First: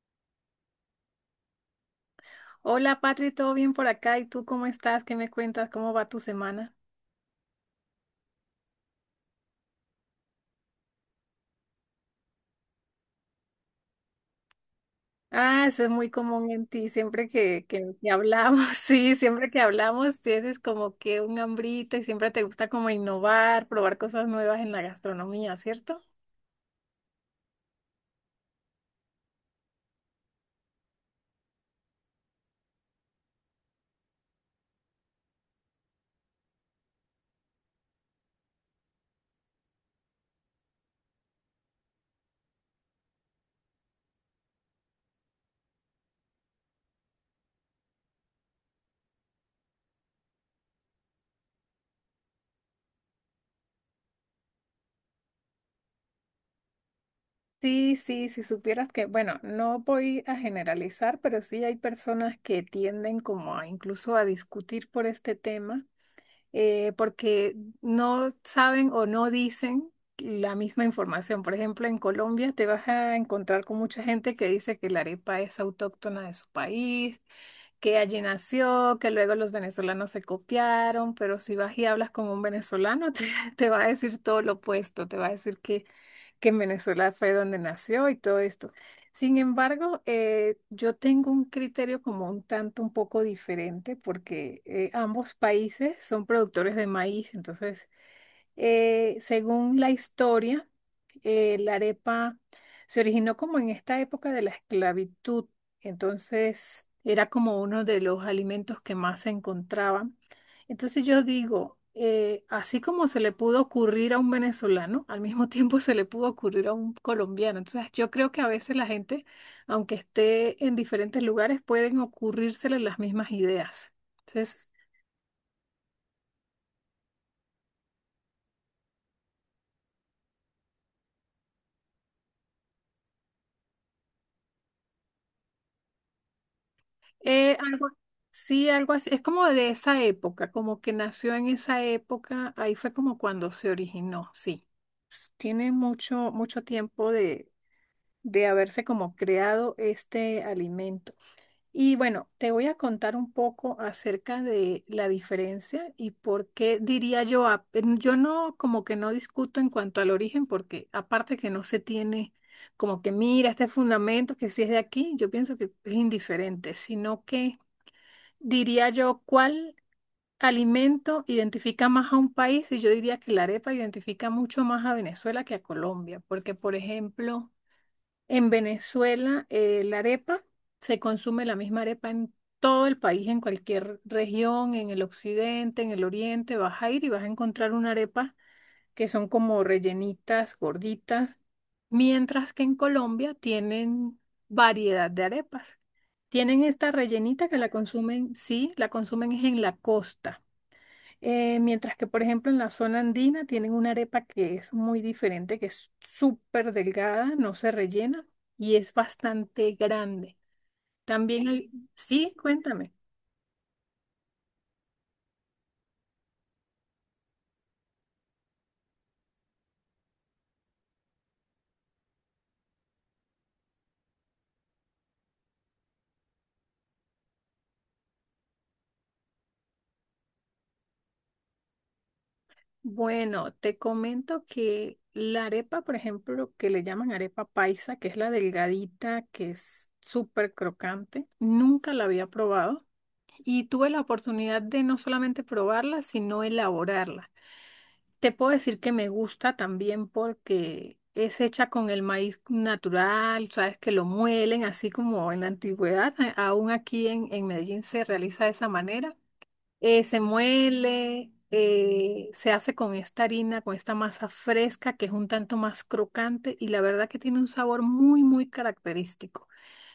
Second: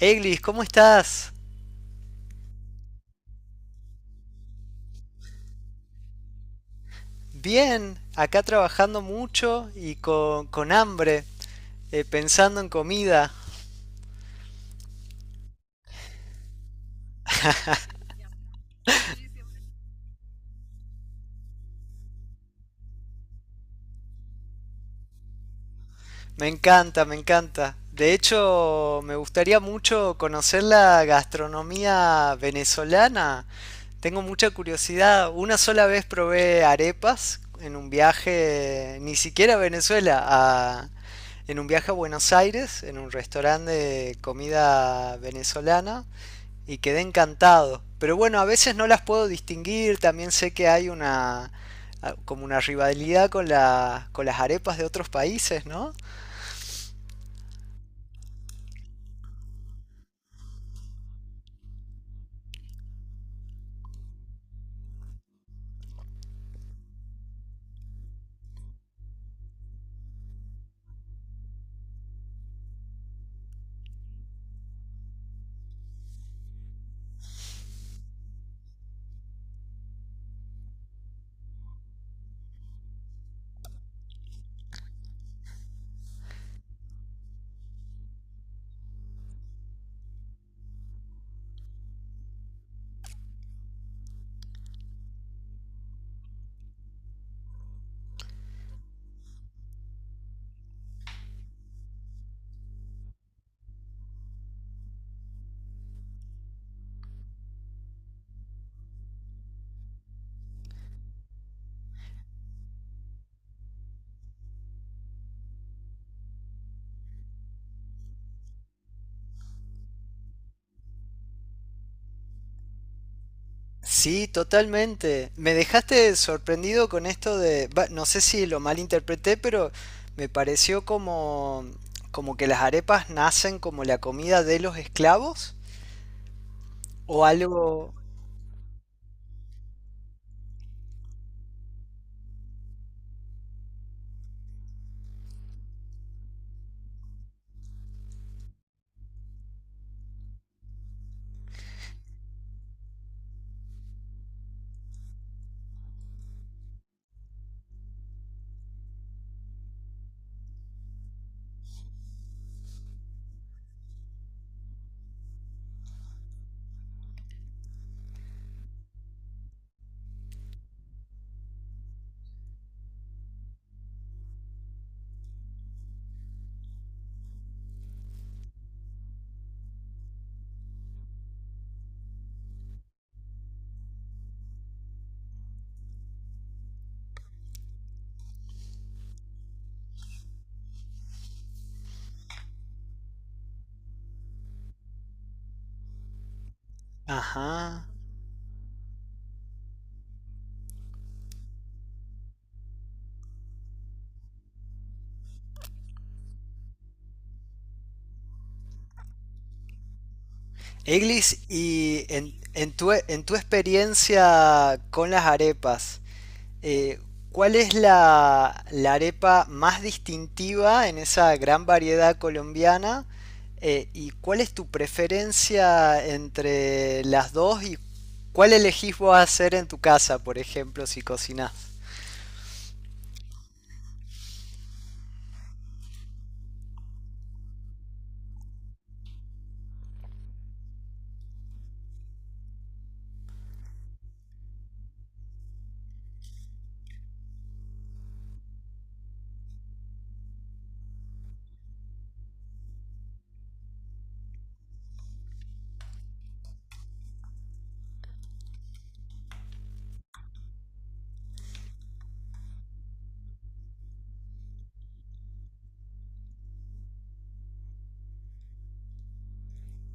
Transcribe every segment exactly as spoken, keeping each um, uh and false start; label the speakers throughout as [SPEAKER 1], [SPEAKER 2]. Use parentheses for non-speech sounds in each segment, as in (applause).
[SPEAKER 1] Eglis, ¿cómo estás?
[SPEAKER 2] Hola, Patri, ¿todo bien por acá? ¿Y tú cómo estás? ¿Qué me cuentas? ¿Cómo va tu semana?
[SPEAKER 1] Bien, acá trabajando mucho y con, con hambre, eh, pensando en comida.
[SPEAKER 2] Ah, eso es muy común en ti. Siempre que, que, que hablamos, (laughs) sí, siempre que hablamos tienes como que un hambrita y siempre te gusta como innovar, probar cosas nuevas en la gastronomía, ¿cierto?
[SPEAKER 1] Me encanta, me encanta. De hecho, me gustaría mucho conocer la gastronomía venezolana. Tengo mucha curiosidad. Una sola vez probé arepas en un viaje, ni siquiera a Venezuela, a- en un viaje a Buenos Aires, en un restaurante de comida venezolana. Y quedé encantado. Pero bueno, a veces no las puedo distinguir, también sé que hay una como una rivalidad con la, con las arepas de otros países, ¿no?
[SPEAKER 2] Sí, sí, si supieras que, bueno, no voy a generalizar, pero sí hay personas que tienden como a incluso a discutir por este tema, eh, porque no saben o no dicen la misma información. Por ejemplo, en Colombia te vas a encontrar con mucha gente que dice que la arepa es autóctona de su país, que allí nació, que luego los venezolanos se copiaron, pero si vas y hablas con un venezolano, (laughs) te, te va a decir todo lo opuesto, te va a decir que que en Venezuela fue donde nació y todo esto. Sin embargo, eh, yo tengo un criterio como un tanto un poco diferente porque eh, ambos países son productores de maíz, entonces eh, según la historia, eh, la arepa se originó como en esta época de la esclavitud, entonces era como uno de los alimentos que más se encontraban. Entonces yo digo, eh, así como se le pudo ocurrir a un venezolano, al mismo (laughs) tiempo se le pudo ocurrir a un colombiano. Entonces yo creo que a veces la gente, aunque esté en diferentes lugares, pueden ocurrírsele las mismas ideas.
[SPEAKER 1] Sí,
[SPEAKER 2] Entonces
[SPEAKER 1] totalmente. Me dejaste sorprendido con esto de, va, no sé si lo malinterpreté, pero me pareció como como que las arepas nacen como la comida de los esclavos o
[SPEAKER 2] Eh, algo,
[SPEAKER 1] algo.
[SPEAKER 2] sí, algo así. Es como de esa época, como que nació en esa época. Ahí fue como cuando se originó, sí. S- Tiene mucho, mucho tiempo de, de haberse como creado este alimento. Y bueno, te voy a contar un poco acerca de la diferencia y por qué diría yo, a- yo no como que no discuto en cuanto al origen, porque aparte que no se tiene como que mira este fundamento que si es de aquí, yo pienso que es indiferente, sino que diría yo, ¿cuál alimento identifica más a un país? Y yo diría que la arepa identifica mucho más a Venezuela que a Colombia, porque por ejemplo, en Venezuela eh, la arepa se consume la misma arepa en todo el país, en cualquier región, en el occidente, en el oriente, vas a ir y vas a encontrar una arepa que son como rellenitas, gorditas, mientras que en Colombia tienen variedad de arepas. Tienen esta rellenita que la
[SPEAKER 1] Ajá.
[SPEAKER 2] consumen, sí, la consumen es en la costa. Eh, mientras que, por ejemplo, en la zona andina tienen una arepa que es muy diferente, que es súper delgada, no se rellena y es bastante grande.
[SPEAKER 1] Eglis,
[SPEAKER 2] También hay,
[SPEAKER 1] y en,
[SPEAKER 2] sí,
[SPEAKER 1] en tu,
[SPEAKER 2] cuéntame.
[SPEAKER 1] en tu experiencia con las arepas, Eh, ¿cuál es la, la arepa más distintiva en esa gran variedad colombiana? Eh, ¿y cuál es tu preferencia entre las dos y cuál elegís vos hacer en tu casa, por ejemplo, si cocinás?
[SPEAKER 2] Bueno, te comento que la arepa, por ejemplo, que le llaman arepa paisa, que es la delgadita, que es súper crocante, nunca la había probado y tuve la oportunidad de no solamente probarla, sino elaborarla. Te puedo decir que me gusta también porque es hecha con el maíz natural, sabes que lo muelen así como en la antigüedad, a- aún aquí en, en Medellín se realiza de esa manera, eh, se muele, eh, se hace con esta harina, con esta masa fresca que es un tanto más crocante y la verdad que tiene un sabor muy, muy característico.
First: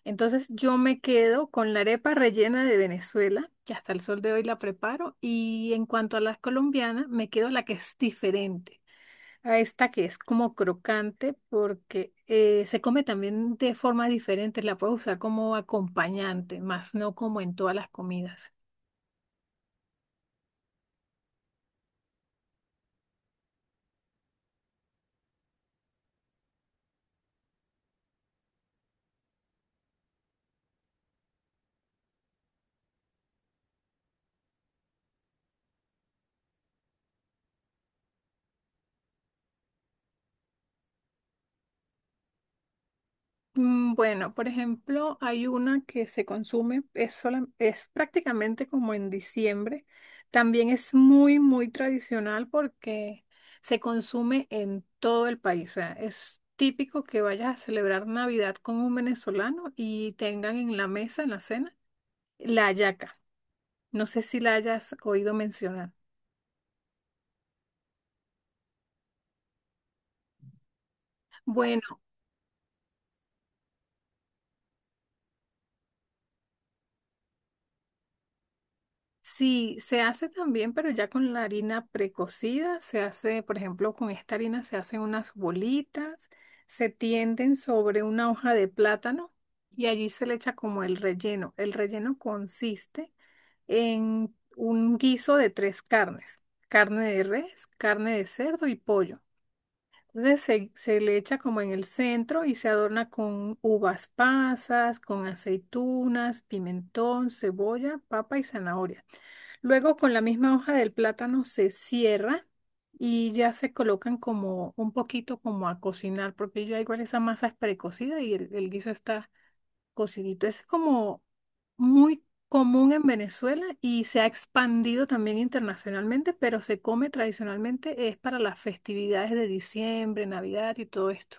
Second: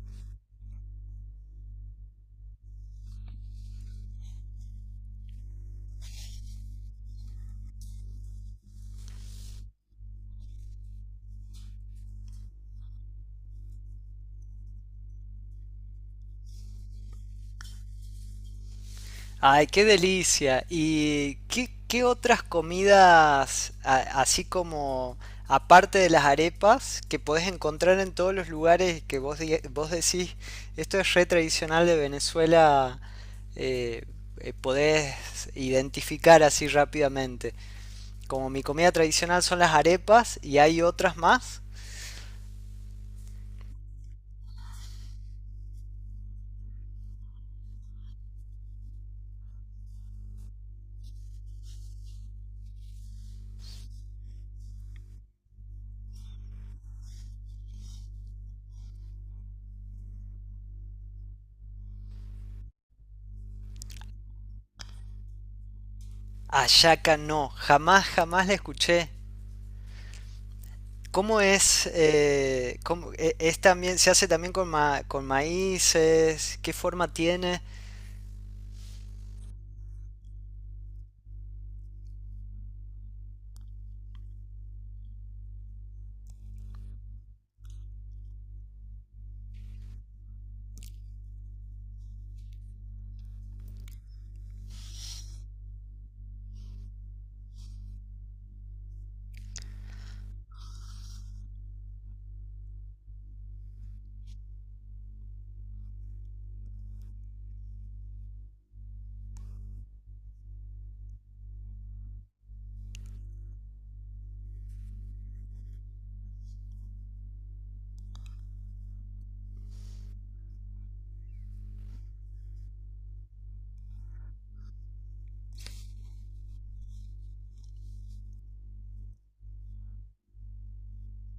[SPEAKER 2] Entonces yo me quedo con la arepa rellena de Venezuela, que hasta el sol de hoy la preparo, y en cuanto a la colombiana, me quedo la que es diferente. A esta que es como crocante porque eh, se come también de forma diferente, la puedo usar como acompañante, más no como en todas las comidas.
[SPEAKER 1] Ay, qué delicia. ¿Y qué, qué otras comidas, a- así como aparte de las arepas, que podés encontrar en todos los lugares que vos, diga- vos decís, esto es re tradicional de Venezuela, eh, eh, podés identificar así rápidamente? Como mi comida tradicional son las arepas y hay otras más.
[SPEAKER 2] Mm, bueno, por ejemplo, hay una que se consume, es, sola- es prácticamente como en diciembre. También es muy, muy tradicional porque se consume en todo el país. O sea, es típico que vayas a celebrar Navidad con un venezolano y tengan en la mesa, en la cena, la hallaca. No sé si la hayas oído mencionar.
[SPEAKER 1] Hallaca no, jamás, jamás la escuché. ¿Cómo es?
[SPEAKER 2] Bueno.
[SPEAKER 1] Eh, cómo- e- es también, ¿se hace también con, ma- con maíces? ¿Qué forma tiene?
[SPEAKER 2] Sí, se hace también, pero ya con la harina precocida, se hace, por ejemplo, con esta harina se hacen unas bolitas, se tienden sobre una hoja de plátano y allí se le echa como el relleno. El relleno consiste en un guiso de tres carnes, carne de res, carne de cerdo y pollo. Entonces se, se le echa como en el centro y se adorna con uvas pasas, con aceitunas, pimentón, cebolla, papa y zanahoria. Luego con la misma hoja del plátano se cierra y ya se colocan como un poquito como a cocinar, porque ya igual esa masa es precocida y el, el guiso está cocidito. Ese es como muy común en Venezuela y se ha expandido también internacionalmente, pero se come tradicionalmente, es para las festividades de diciembre, Navidad y todo esto.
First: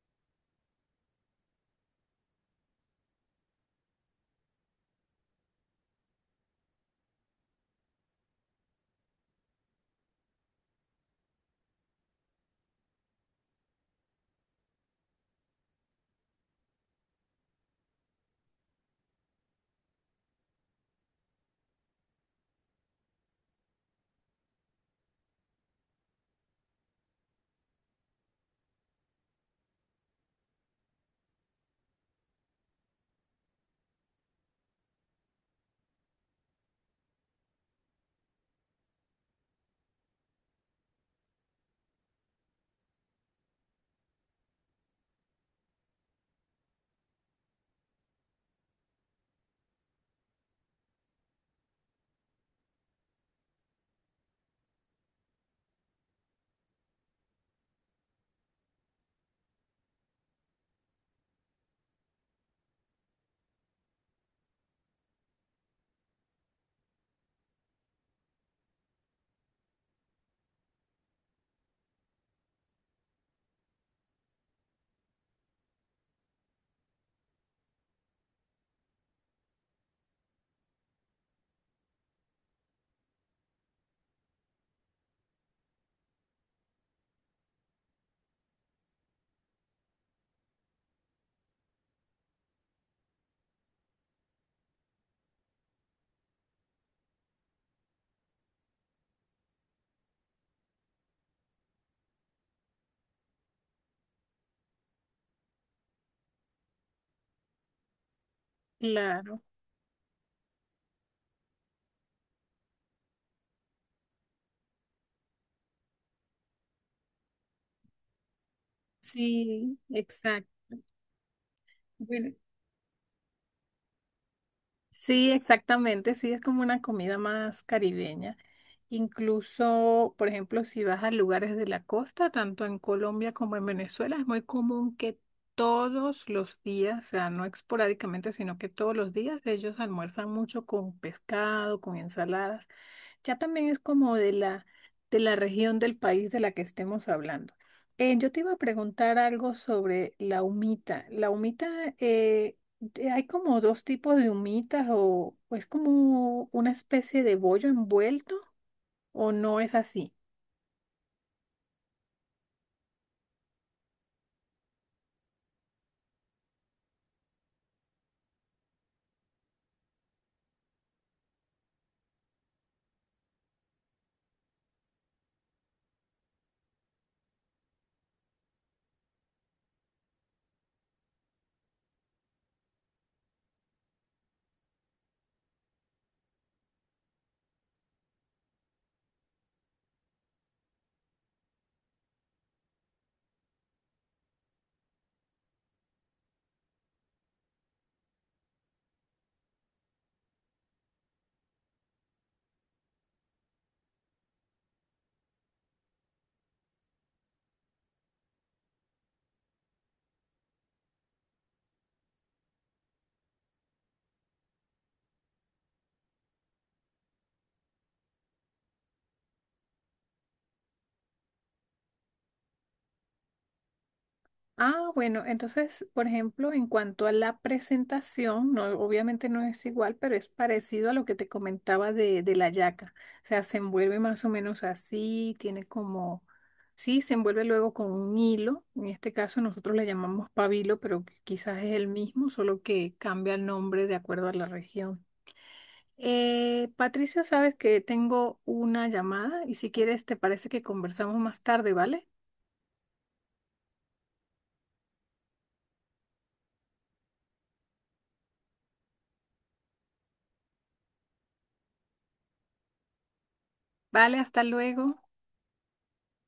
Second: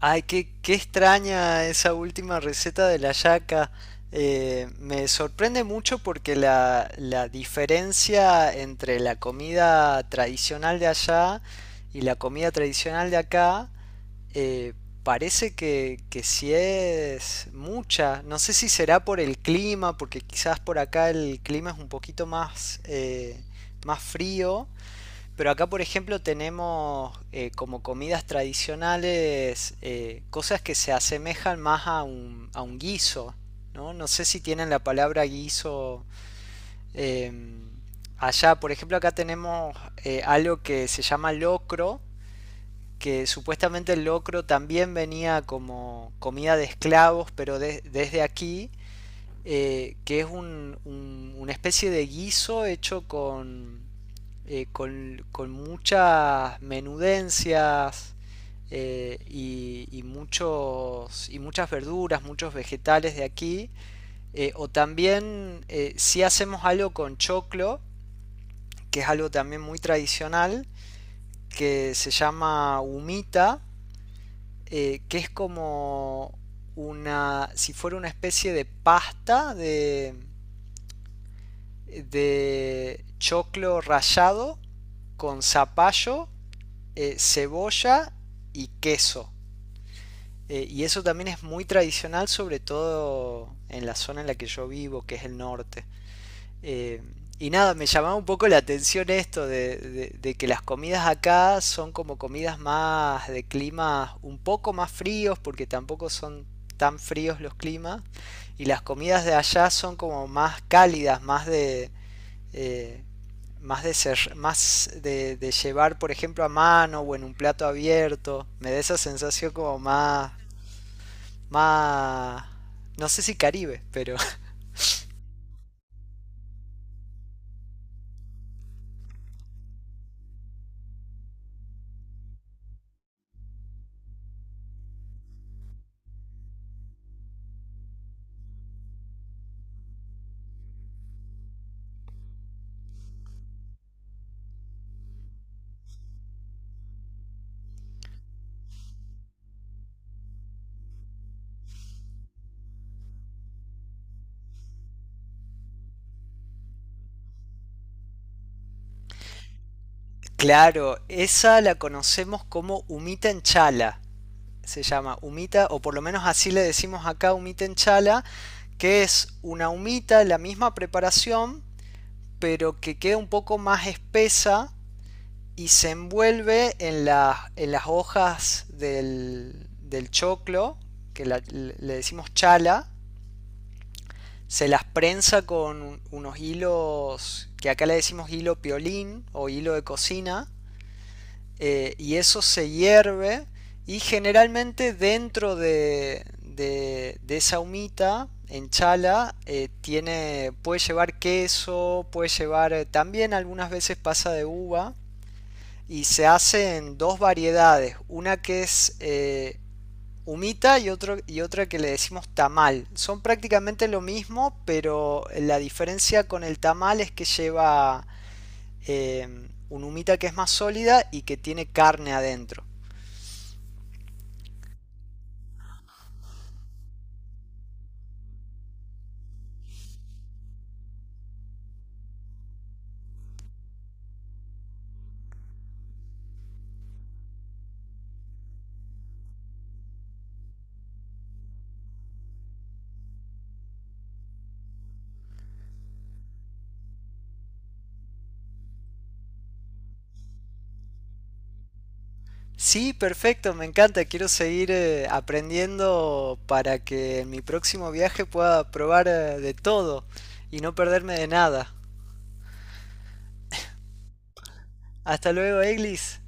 [SPEAKER 1] Ay, qué, qué extraña esa última receta de la yaca. Eh, me sorprende mucho porque la, la diferencia entre la comida tradicional de allá y la comida tradicional de acá eh, parece que, que sí es mucha. No sé si será por el clima, porque quizás por acá el clima es un poquito más, eh, más frío. Pero acá, por ejemplo, tenemos eh, como comidas tradicionales eh, cosas que se asemejan más a un, a un guiso, ¿no? No sé si tienen la palabra guiso eh, allá. Por ejemplo, acá tenemos eh, algo que se llama locro, que supuestamente el locro también venía como comida de esclavos, pero de- desde aquí, eh, que es un- un- una especie de guiso hecho con, eh, con, con muchas menudencias eh, y, y muchos, y muchas verduras, muchos vegetales de aquí. Eh, o también eh, si hacemos algo con choclo, que es algo también muy tradicional, que se llama humita eh, que es como una, si fuera una especie de pasta de, de choclo rallado con zapallo, eh, cebolla y queso. Eh, y eso también es muy tradicional, sobre todo en la zona en la que yo vivo, que es el norte. Eh, y nada, me llamaba un poco la atención esto de, de- de que las comidas acá son como comidas más de climas un poco más fríos, porque tampoco son tan fríos los climas, y las comidas de
[SPEAKER 2] Claro,
[SPEAKER 1] allá son como más cálidas, más de, eh, más de ser, más de, de llevar, por ejemplo, a mano o en un plato abierto. Me da esa sensación
[SPEAKER 2] sí,
[SPEAKER 1] como más,
[SPEAKER 2] exacto. Bueno,
[SPEAKER 1] más, no sé si Caribe, pero
[SPEAKER 2] sí, exactamente, sí, es como una comida más caribeña. Incluso, por ejemplo, si vas a lugares de la costa, tanto en Colombia como en Venezuela, es muy común que todos los días, o sea, no esporádicamente, sino que todos los días ellos almuerzan mucho con pescado, con ensaladas. Ya también es como de la, de la región del país de la que estemos hablando. Eh, yo te iba a preguntar algo sobre la humita. La humita eh, eh, hay como dos tipos de humitas o, o es como una especie de bollo envuelto o no es así.
[SPEAKER 1] claro, esa la conocemos como humita en chala, se llama humita, o por lo menos así le decimos acá humita en chala, que es una humita, la misma preparación, pero que queda un poco más espesa y se envuelve en, la- en las hojas del, del choclo, que la- le decimos chala, se las prensa con unos hilos, que acá le decimos hilo piolín o hilo de cocina, eh, y eso se hierve y generalmente dentro de, de, de esa humita en chala eh, tiene, puede llevar queso, puede llevar eh, también algunas veces pasa de uva y se hace en dos variedades, una que es eh, humita y, otro, y otra que le decimos tamal. Son prácticamente lo mismo, pero la diferencia con el tamal es que lleva eh, un humita que es más sólida y que tiene carne adentro.
[SPEAKER 2] Ah, bueno, entonces, por ejemplo, en cuanto a la presentación, no, obviamente no es igual, pero es parecido a lo que te comentaba de, de la yaca. O sea, se envuelve más o menos así, tiene como, sí, se envuelve luego con un hilo. En este caso nosotros le llamamos pabilo, pero quizás es el mismo, solo que cambia el nombre de acuerdo a la región. Eh, Patricio, sabes que tengo una llamada y si quieres, te parece que conversamos más tarde, ¿vale?
[SPEAKER 1] Sí, perfecto, me encanta. Quiero seguir eh, aprendiendo para que en mi próximo viaje pueda probar eh, de todo y no perderme de nada.
[SPEAKER 2] Vale, hasta luego.
[SPEAKER 1] Hasta luego, Eglis.